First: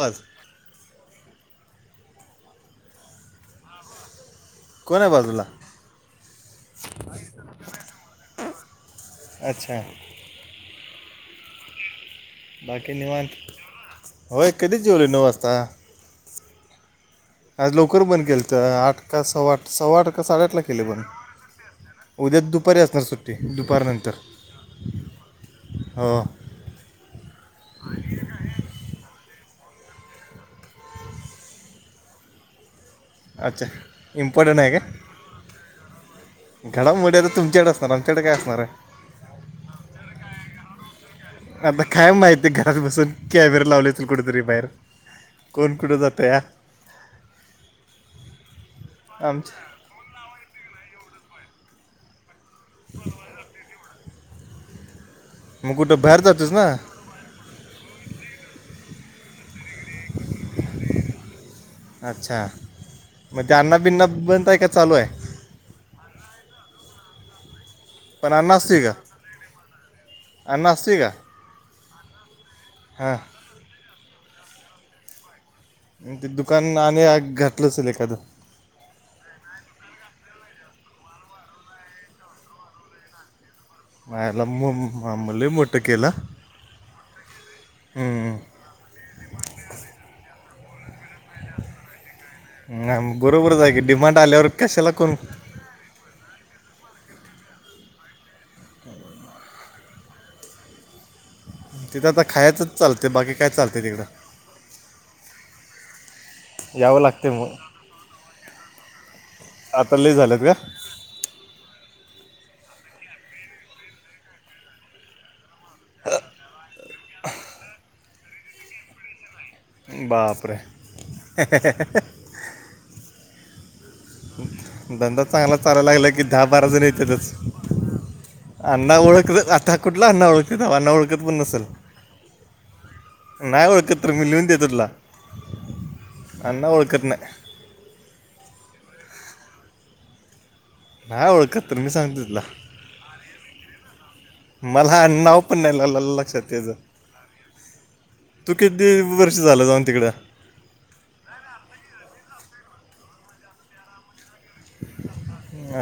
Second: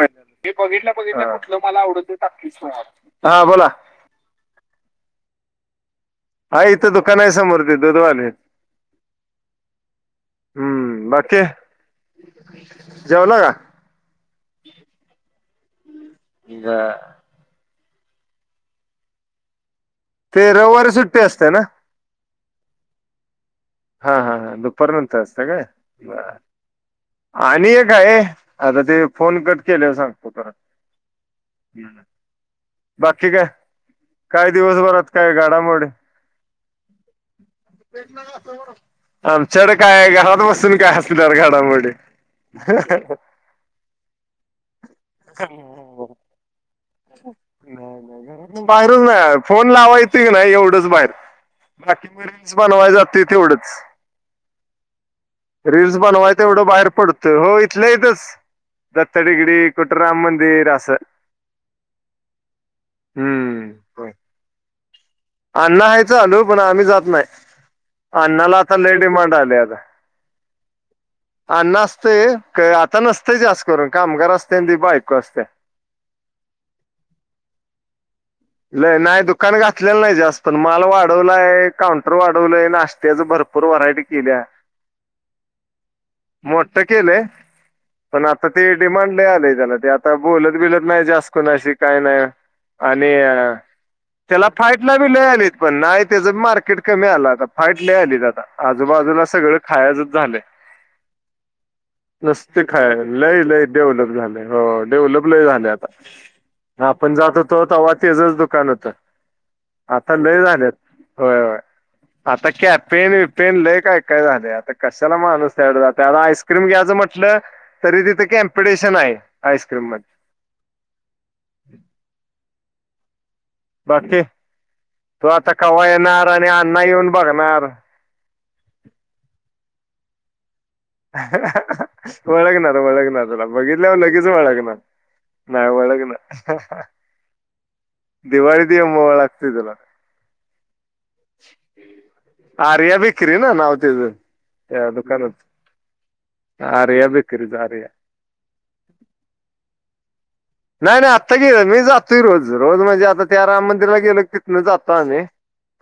आवाज मी बघितल्या बघितल्या कुठल मला आवडलं ते टाकतोय सुवात हा बोला. कोण आहे बाजूला. हाय इथं दुकान आहे समोर ते दुधवालेत अच्छा हम्म बाकी. बाकी निवांत जेवला का होय कधीच जेवलोय नऊ वाजता. बर. आज लवकर बंद केलत तर आठ का सव्वा सव्वा आठ का ते साडेआठला केले रविवारी बंद सुट्टी असतीया ना. उद्या दुपारी असणार सूट ते दुपारनं. हा हा हा दुपार नंतर असतीया काय हो बर. आणि एक आहे आता ते फोन कट केल्यावर सांगतो परत. बाकी काय, अच्छा काय इम्पॉर्टंट आहे का दिवसभरात काय घाडामोड? घडामोडी आता तुमच्याकड असणार, आमच्याकड काय असणार हाय. आमच्याकड काय घरात बसून काय अस आता काय माहिती घरात बसून कॅमेरा लावले असतील कुठेतरी बाहेर कोण. कुठ जातया. नाही नाही घरात बाहेरून फोन आमच्या लावाय ते नाही एवढंच बाहेर. [unintelligible] बनवाय जाते तेवढंच. [inaudible] रील्स कुठं बाहेर बनवाय जातोस ना तेवढं बाहेर पडतो, हो इथल्या इथंच. दत्त डीगडी, कुठं राम मंदिर असं. अच्छा. हम्म. गाना बिना होय. बंद हाय का चालू हाय? अण्णा ह्याय चालू, पण आम्ही जात न्हाय. पण अण्णा अण्णाला आता असतोय का लय डीमांड आल्या आता. अण्णा असतोय का अण्णा असतंय, क आता हां नसतंय जास्त करून, कामगार असतंय आणि त्याची बायको असत्या. ते दुकान आणि घातलं असेल एखादं? लय नाय दुकान घात ल्याला नाही जास्त. पण माल वाढवलाय, काउंटर वाढवलंय, नाश्त्याचं भर पूर व्हरायटी किल्या, मायाला म- म- लय मोठं केलं मोठ केलंय. पण हम्म. आता ते डिमांड लय आलय त्याला, ते आता बोलत बिलत नाय जास्त. कुणाशी काय नाय आणि नाही, बरोबरच आहे की डिमांड आल्यावर त्याला कशाला फाईटलाबी कोण लय तेच पण नाही तेचबी मार्केट कमी आलं आता, फाईट लय आलीत आता, आजूबाजूला सगळं खायाचंच झालंय. [inaudible] आता नुसती खायचंच खायाय, चालते बाकी लय काय लय चालते तिकडं डेव्हलप झालंय, हो डेव्हलप लय झालंय आता. मग यावं आपण लागते जात मग हुतो, तवा तेचच दुकान होतं. आता लय झाल्यात. होय होय. आता कॅफे बीपे लय काय काय झालंय, आता कशाला माणूस [unintelligible] आईस्क्रीम घ्यायचं म्हटलं, तरी तिथं कॅम्पिटेशन हाय. बापरे. बाकी धंदा तो आता चांगलाच कवा चालायला लागला की, येणार दहा आणि बारा अण्णा जणी येऊन येतातच. बघणार अण्णा ओळखलं, आता कुठला अण्णा ओळख तिथं अण्णा ओळखत पण नसल. ओळखणार ओळखणार तुला नाही बघितल्यावर ओळखत तर लगेच मी लिहून देतो ओळखणार तुला. नाही ओळख ना अण्णा ओळखत नाय. दिवाळीत ये मोवाळ लागतंय तुला. नाही ओळखत तर मी सांगतो तुला आर्या बिकरी ना नाव तेज? का मला दुकानच? नाव पण नाही लागलं लक्षात त्याचं आर्या बेकरीत आर्या. तू किती वर्ष झालं जाऊन तिकडं? नाही नाही आत्ता गेलं, मी जातोय रोज. रोज म्हणजे आता त्या राम मंदिरला गेलो की ति इथनं जातो आम्ही,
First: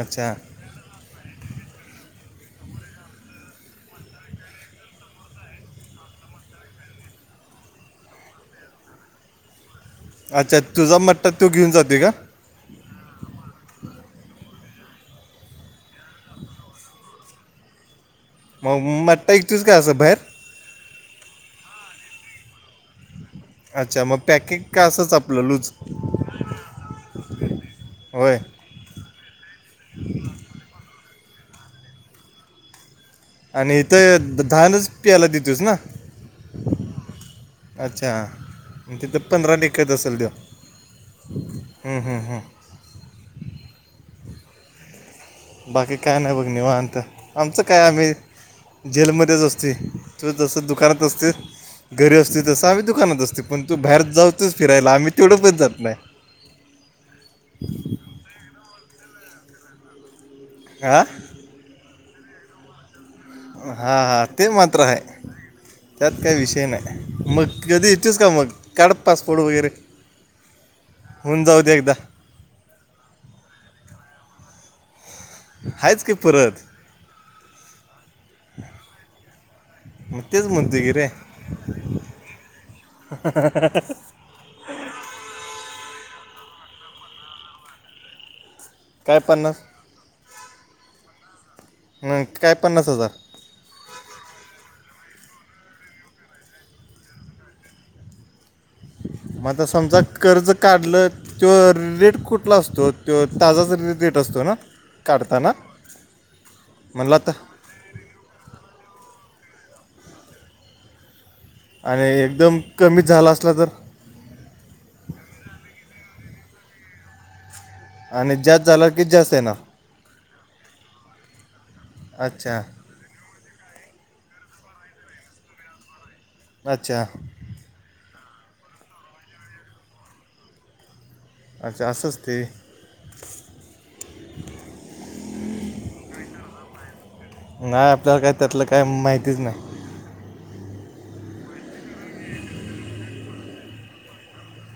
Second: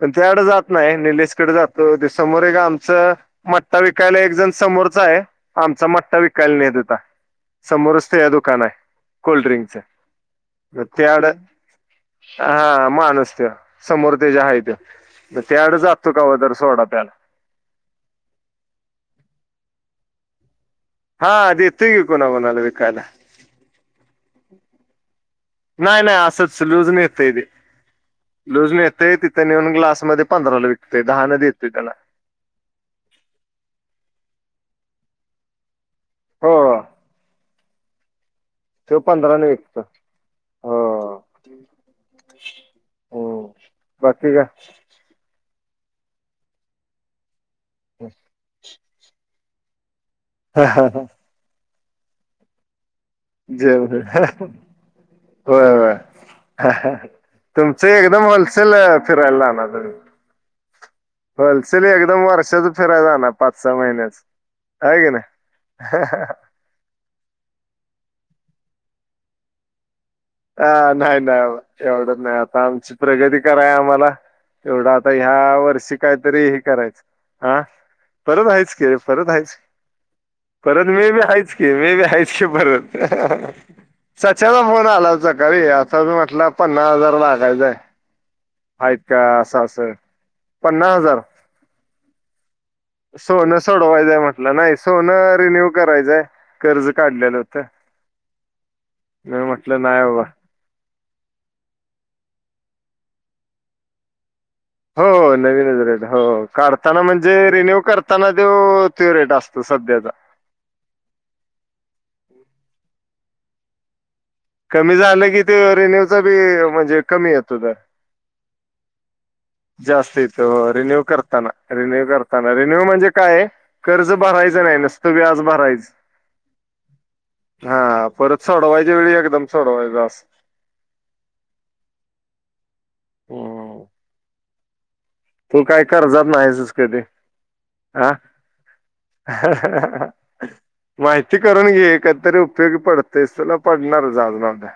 पण त्याकड जात नाही निलेशकडे जातो. ते समोर एक आमचं मट्टा विकायला एक जण समोरचा हाय. आमचा मट्टा विकायला नेत हुता. समोरच ते या दुकान हाय कोल्ड्रिंकच. अच्छा तुझा मट्टा तो घेऊन जातोय का? हा माणूस त्यो. समोर तेज्या हे त्या, मग त्याकड जातो कवातर सोडा प्याला. मग मट्टा इकतूस काय असं भायर? हा देतोय की कुणाकुणाला विकायला. अच्छा मग पॅकेट का असंच आपलं लूज नाही नाही असंच लूजनं येतंय तेे. होय लूज नेतंय तिथं नेऊन ग्लासमध्ये पंधराला विकतय, दहान देतंय त्याला. आणि इथं धानच पियायला दितूस ना? हो अच्छा तो मग तिथं पंधराने पंधरानं विकतो विकत असेल त्यो? हो हं हं हं. अं बाकी काय बाकी काय नाही बघ निवांत आमचं काय आम्ही जेलमध्येच असतोयं. तु जसं दुकानात असते घरी असते तसं आम्ही दुकानात अस जर अ हं हं पण व्हयं जात नाही व्हयं अ हा हा तुमचं ए ते होलसेल फिरयला लागणार तर आ. होलसेल एकदम वर्षाचं फिराय जाणार. पाच सहा हा महिन्याच हा ते मात्र हाय आहे की नाही त्यात काय विषय नाय. मग कधी येतोस का मग काढ पासपोर्ट वगैरे. आ नाही नाही होऊन जाऊ दे आबा एकदा एवढ्यात नाही आता आमची प्रगती कराय आम्हाला एवढं आ आता ह्यावर्षी आहेच की काहीतरी हि परत करायचं आ परत आहेच की परत आहेच. मग तेच म्हणते परत की रे वेळ बी हायच की वेळ हायच की परत हं हं हं. चाचा फोन आला सकाळी अता म्हटलं पन्नास हजार सांगायचं आहे. आहेत काय का पन्नास असं असं पन्नास हजार. हं, काय पन्नास हजार सोनं सोडवायचंय म्हटलं नाही सोनं रिन्यू करायचंय, कर्ज काढलेलं होतं. [inaudible] नाही म्हटलं नाही गट बाबा कर्ज काढलं. त्यो रेट कुठला असतो त्यो ताजाच र रेट असतो ना. हो काढताना नवीन रेट हो काढताना म्हणला आता म्हणजे रिन्यू कर त्यांना त्यो त्यो रेट असतो सध्याचा. आणि एकदम कमीचं झाला असला तर. कमी झालं की त्यो रिन्यूचा बी म्हणजे कमी येतो दर. आणि जास्त झालं की जास्त येणार. जास्त येतो हो रिन्यू करताना रिन्यू करताना अच्छा रिन्यू म्हणजे काय? कर्ज भरायच नाय नुसतं व्याज भरायच. अच्छा. हा परत सोडवायच्या वेळी एकदम सोडवायच असं. अच्छा असं असतयं वय. हम्म तू काय कर्जात नाहीसचं कधी. नाय हा आपल्याला काय त्यातलं काय माहितीच नाही. माहिती करून घे कदीतरी उपयोगी पडतयचं तुला पडणारचं आज ना उद्या.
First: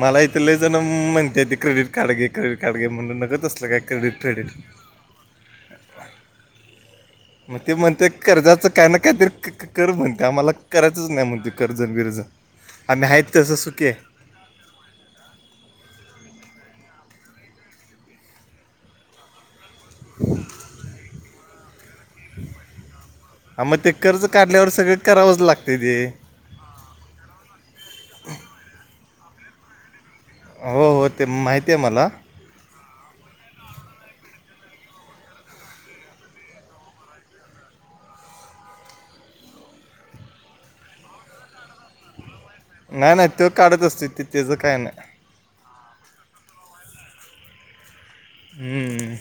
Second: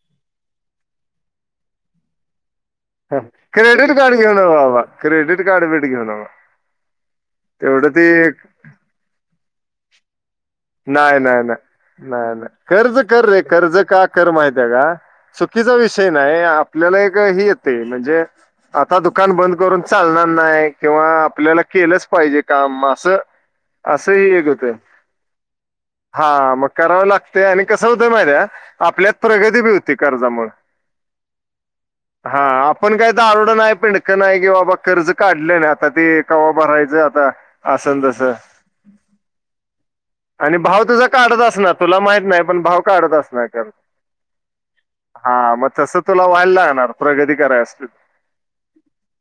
मला इथले जणण माहीत क्रेडिट कार्ड घे क्रेडिट कार्ड घे म्हणून नगत असलं काय कार्ड क्रेडिट घेऊ नका क्रेडिट बाबा क्रेडिट कार्ड बीर्ड घेऊ नका. मग ते म्हणतीया कर्जाचं काय ना काहीतरी क क कर म्हणतीया मला नाय नाय नाय नाय नाय कर्ज आम्ही आहेत कर रे तसं कर्ज सुखी आहे काढ कर माहितयं का चुकीचा विषय नाही आपल्याला एक हि येतयं म्हणजे आता दुकान बंद करून चालणार नाही किंवा आपल्याला केलंच पाहिजे काम अस अस एक होतय करावच लागतयं ते हा मग करावं लागतयं आणि कस होतय माहीतय का आपल्यात प्रगती बी होती कर्जामुळं‌. हो हो ते माहितीये मला. हा आपण काय तर दारूडं नाही पिडकं नाही कि बाबा कर्ज काढलं न आणि आता ते कवा भरायचं आता असं आण तसं. आणि भाव तुझा काढत अस न तुला माहित नाही पण भाव नाय काढत नाय असणार तो कर्ज काढत असतोय त्यो त्याचं काही नाही. हा मग तसं तुला व्हायला लागणार प्रगती कराय असं हम्म.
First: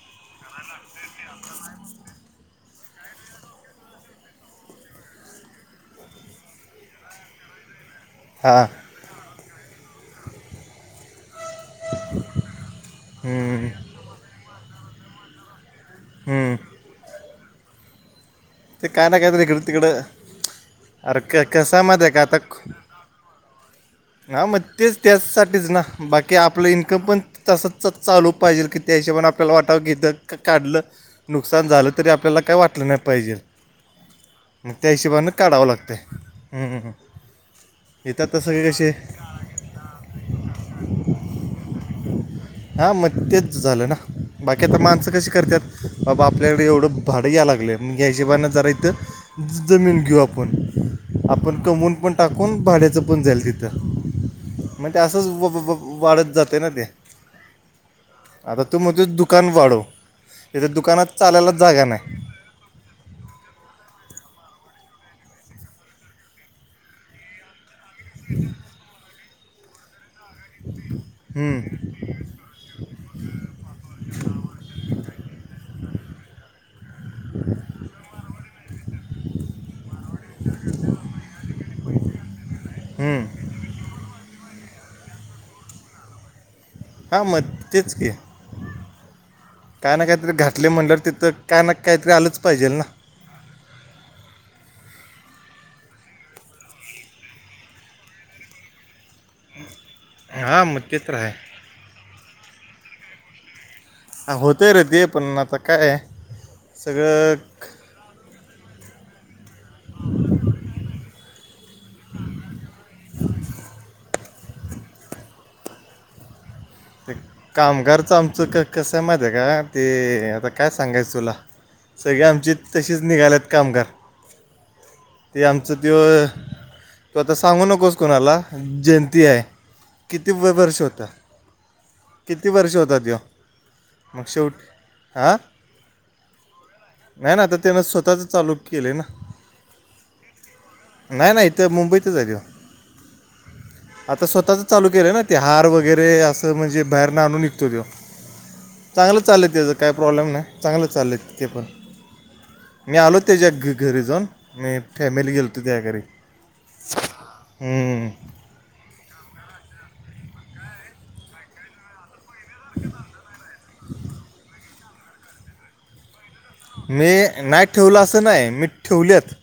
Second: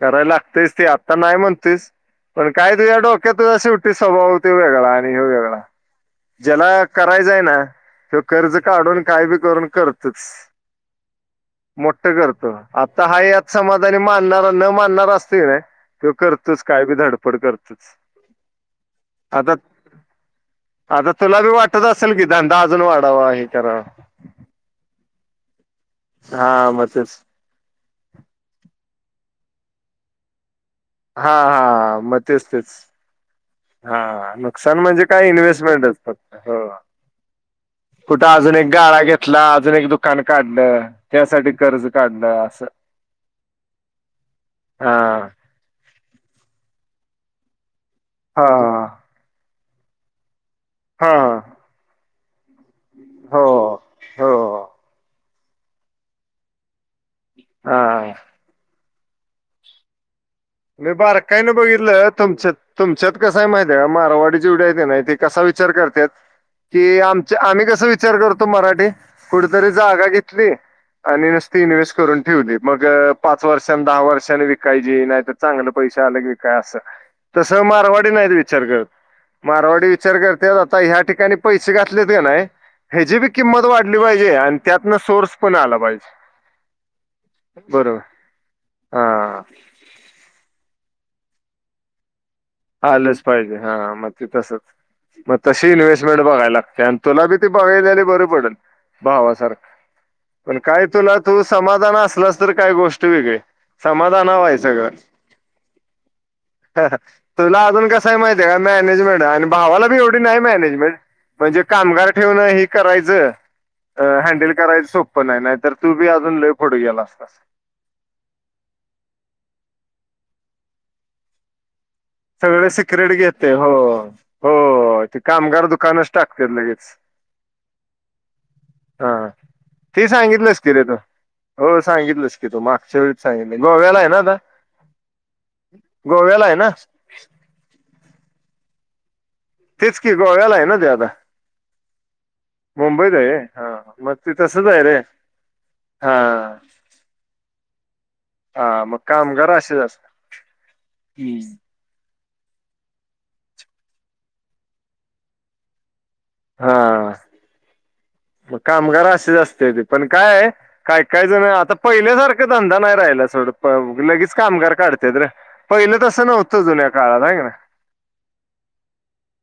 कराय लागतयचं ते आता नाही म्हणतोयस. पण काय तुझ्या डोक्यात तुझ्या शेवटी स्वभाव त्यो वेगळाय. वेेगळा ज्याला करायचय ना ते कर्ज हा काढून काय करून कर तुक्ष मोठं करतो आता हाय यात हम्म, समाधानी मानणार न मानणार असते की नाही हम्म. करतोच काय बी धडपड करतोच. ते काय ना काय तर आता हिकडं तिकडं द आता अरे तुला क बी कसयं वाटत माहितयं असेल काय की आता धंदा को अजून वाढावा हे करावा हा मंग तेचं त्याचसाठीच ना बाकी आपलं हा मग इन्कम पण तेच तसंचच चालू पाहिजेल की त्या हिशोबाने आपल्याला वाटाव घेतलं का काढलं. हा नुकसान झालं हा तरी मग आपल्याला तेच काय तेच वाटलं नाही पाहिजे. हा मग नुकसान त्या म्हणजे काय हिशोबानं काढावं इन्व्हेस्टमेंटच लागतंय फक्त हो. हम्म, हम्म. इथं कुठं आता अजून एक सगळे कसे गाळा घेतला अजून एक दुकान काढलं त्यासाठी कर्ज काढलं. असं हा मग तेच झालं ना बाकी आता माणसं हा कशी करत्यात. बाबा आपल्याकडे एवढं भाडं या लागलंय म हिशेबाने हा जरा इथं जमीन घेऊ आपण. हा आपण कमवून पण टाकून भाड्याचं पण जाईल हो तिथे. हो म ते त्या असाच व व व वाढत जातं ना ते. हा. आता तू मजूत दुकान वाढव. इथं मी दुकानात बार काय चालायला ना जागा बघितलं नाही तुमच्यात. तुमच्यात कसं आहे माहितय का मारवाडी जेवढ्या आहे की नाही ते कसा विचार करत्यात ते आमच आम्ही कसं विच विचार करतो मराठी कुठे तरी जागा घेतली आणि हम्म, नुसती इन्व्हेस्ट करून ठेवू मग पाच वर्षां दहा वर्षानी विकायची नाही तर चांगलं पैशे आले की विका असं तसं मारवाडी नाही विचार करत. मारवाडी विचार करते आता ह्या ठिकाणी पैसे घातलेत क नाय ह्याची हम्म. बी किंमत वाढली पाहिजे आणि त्यातनं सोर्स पण आला पाहिजे. हा मग बरोबर तेच की हा. काय ना काहीतरी घातले म्हटलं तिथं काय ना काहीतरी आलंच पाहिजे ना आलच पाहिजे हा मग ते तसच मग तशी इन्व्हेस्टमेंट बघायला लागते आणि तुला बी ती बघायलाली बरी पडेल भावा पण हा मग काय ते तर तुला आहे तू समाधान असलास तर काही गोष्ट वेगळे. समाधान हा, व्हाय होतंय रे सगळं. ते पण आता काय आहे, सगळं तुला क- अजून कसं आहे माहिती आहे का मॅनेजमेंट आणि भावाला बी एवढी नाही मॅनेजमेंट. म्हणजे कामगार ठेवणं हे करायचं. आ हँडल करायच सोप्पं नाहीतर तू बी अजून ले ते कामगारचं आमचं क कसं आहे माहिती आहे का ते आता काय सांगायचं तुला सगळे आमची सगळं तशीच सिक्रेट निघाल्यात घेते हो कामगार हो ते कामगार आमचं त्यो दुकानच टाकते लगेच तू आता सांगू नकोस कोणाला हा जयंती आहे. ते किती सांगितलं व- असती ते वर्ष रे तू होता हो सांगितलंस की किती तू वर्ष होता मागच्या वेळी त्यो सांगितलं गोव्याला आहे ना मग आता. शेवट हां गोव्याला आहे ना. नाही ना आता त्यान स्वतःच चालू केले ना.. तेच की गोव्याला आहे ना ते आता नाही नाही इथं मुंबईतच आहे गं. मुंबईत आहे हा मग आता ते स्वतःच तसच आहे चालू रे केलंय ना ते हार हा वगैरे असं म्हणजे बाहेर ना आणून निघतो तो. हा मग चांगलं चाललंय कामगार त्याचं असेच काही असतात प्रॉब्लेम नाही चांगलं चाललंय ते पण. मी आलो त्याच्या घ घरी जाऊन मी फॅमिली गेलोतो त्या घरी. हा हम्म. मग कामगार असे जास्त येते पण काय काय काय जण आता पहिल्यासार धंदा नाही राहिला सोड पव लगेच कामगार काढत्यात ते पहिलं तसं नव्ह मी नाही ठेवलं असं नाही मी ठेवलेत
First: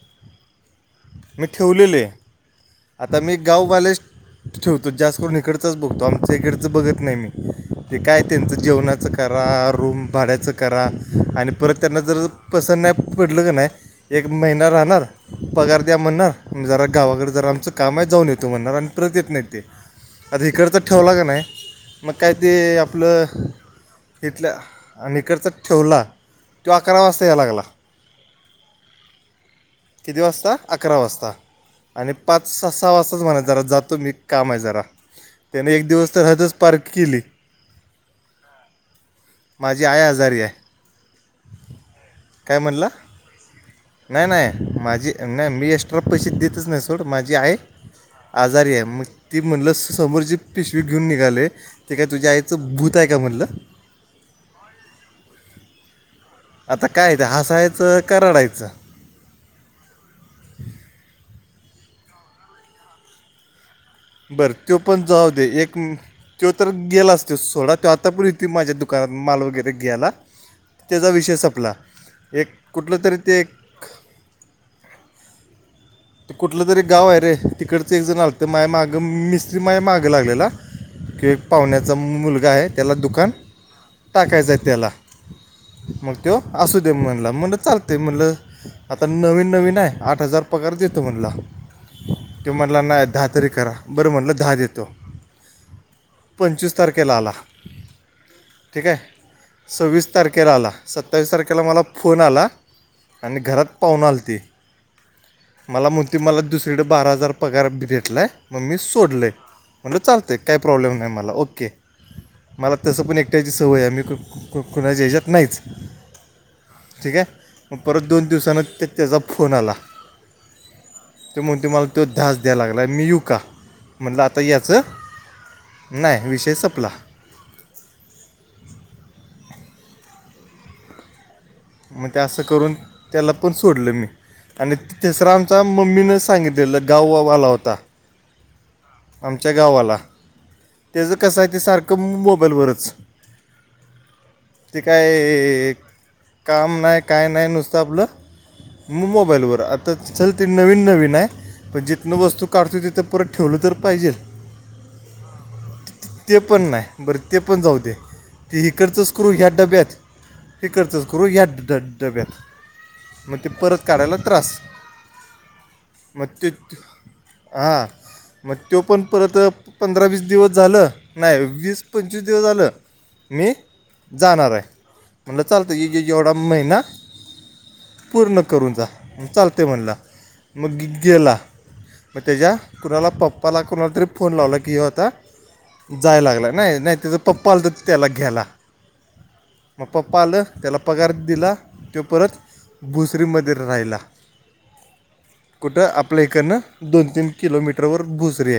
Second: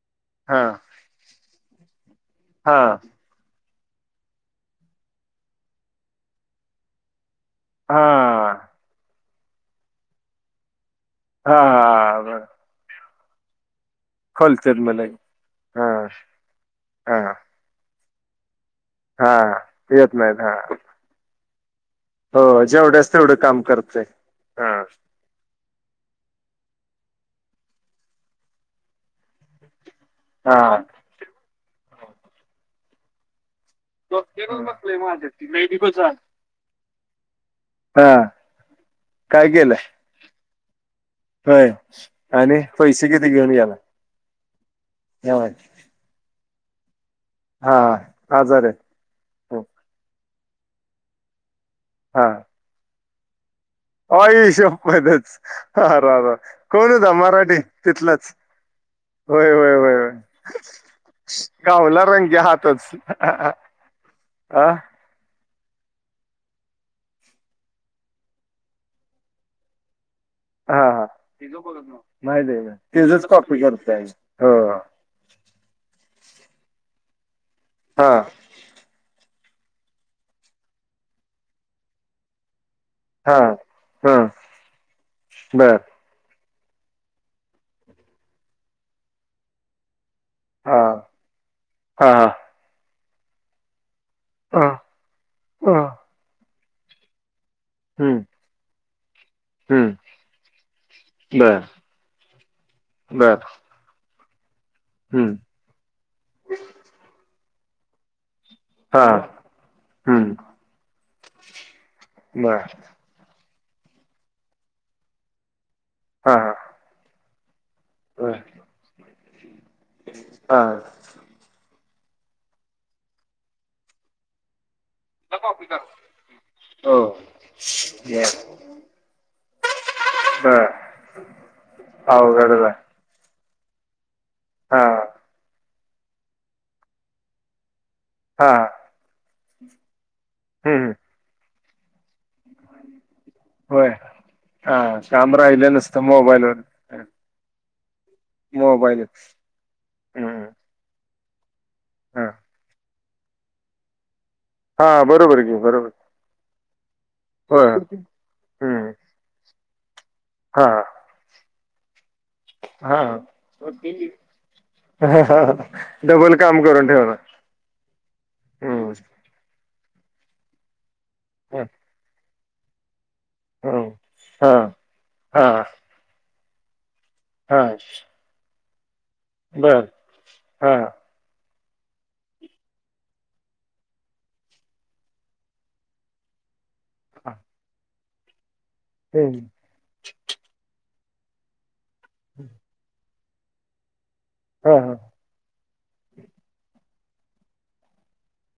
हा. मी ठेवलेले. हा आता मी गाववालेच ठेवतो जास्त करून इकडचाच बघतो आमच इकडचं बघत नाही मी. हा ते काय त्यांचं जेवणाचं करा रूम भाड्याचं करा आणि हा परत त्यांना जर हा पसंत नाही पडलं क नाही एक महिना होलसेल राहणार मध्ये पगार हा द्या म्हणणार जरा हा गावाकडे जरा आमचं काम आहे जाऊन येतो म्हणणार आणि परत येत हा नाही ते येत नाहीत आता हा इकडचं ठेवला का नाही? मग काय हो ते जेवढ्याच आपलं तेवढं काम करतय इथल्या हा आणि खर्च ठेवला तो अकरा वाजता याय लागला. किती वाजता हा अकरा वाजता आणि पाच स सहा वाजताच म्हणा जरा जात तो मी काम आहे जरा बसलंय त्याने एक माझ्या दिवस तर हद्दचं पार केली. हा माझी आय आजारी आहे. व्हयं. काय म्हणला नाही नाही माझी नाही मी एस पैसे देतच नाही सोड माझी आहे हा आजारी आहे मग ती म्हणलं समोरची पिशवी घेऊन निघालयं ते काय हा तुझ्या आईचं भूत आहे काय म्हणलं. आई शप्पथचं आ रा रा. आता कोण होता काय ते मराठी हसायचं का तिथलाच. रडायचं होय होय होय होय घावला रंगे हातच अ हा हा. बरं तो पण जाऊ दे एक म तो तर गेलाच तो सोडा तो आता बर येतोय माझ्या दुकानात माल वगैरे घ्यायला. हा त्याचा विषय संपला एक कुठलं तरी ते एक नर साय हो. ते कुठलं तरी गाव आहे रे तिकडच एक हा जण आलतं माझ्या माग गम मिस्त्री माझ मागं लागलेला की पाहुण्याचा मुलगा आहेत. त्याला दुकान हा हा टाकायचंय त्याला बर मग त्यो असू दे म्हणला म्हणलं चालतयं म्हणलं आता नवीन नवीन आहे आठ हजार पगार हा देत म्हणला हा तो म्हणला नाही दहा तरी करा बर म्हणलं दहा हा देतो हा पंचवीस तारखेला आला. हम्म. ठिक आहे. हम्म सव्वीस तारखेला आला सत्तावीस बर तारखेला मला फोन आला आणि बर घरात पाहूणं आलते. हम्म. मला म्हणतोय मला दुसरीकडं बारा हजार पगार भेटलाय. मग मी हा सोडलंयं म्हणलं हम्म चालतय काही प्रॉब्लेम नाही मला ओके बर मला तसं पण एक त्याची सवय मी कु कुणाच्या याच्यात नाहीच. हा हा. ठीक आहे मग परत दोन दिवसानं ते त्याचा फोन आला. हा. त्यो म्हणतोय मला तो दहाचं द्याय लागलाय मी येऊ का म्हणलं आता याचं नाही विषय सपला. हो बर. बर. मग ते असं करून त्याला पण सोडलं मी आणि हा ते तिसरा आम चा मम्मीनं सांगितलेल गाववाला होता. हा. आमच्या गावाला हम्म तेचं कसं आहे ते सारखं मोबाईलवरच. होय हा ते काम राइल काय नुस्त मोबाईलवर काम नाही हा. काय नाही नुसतं आपलं म मोबाईलवर आता चल हम्म ते नवीन नवीन आहे. पण जिथनं हा वस्तू काढतोय तिथं परत ठेवलं तर पाहिजेल. हा बरोबर घेऊ बरोबर. ते पण नाही बरं ते पण होय जाऊ दे ते हम्म इकडचंच करू ह्या डब्यात. हे हा करतच करू या ड डब्यात मग ते परत काढायला त्रास. हा हा मग डबल ते काम करून ठेवलं. हां. मग तो पण परत पंधरा वीस दिवस झालं नाही हं. वीस पंचवीस दिवस झाल. मी हं. जाणार आहे हां. म्हटलं चालतयं य ये ये येवढा महिना हा. पूर्ण करून जा चालते म्हणला मग हां. गे गेला. मग त्याच्या कुणाला पप्पाला कुणाला तरी फोन लावला की होता. जाय लागला नाही नाही त्याचा पप्पा आला तर त्याला घ्याला. हम्म. मग पप्पा आलं त्याला पगार दिला तो परत भुसरीमध्ये राहिला. हा हा. कुठं आपलं इकडनं दोन तीन किलोमीटर वर बुसरी आहे.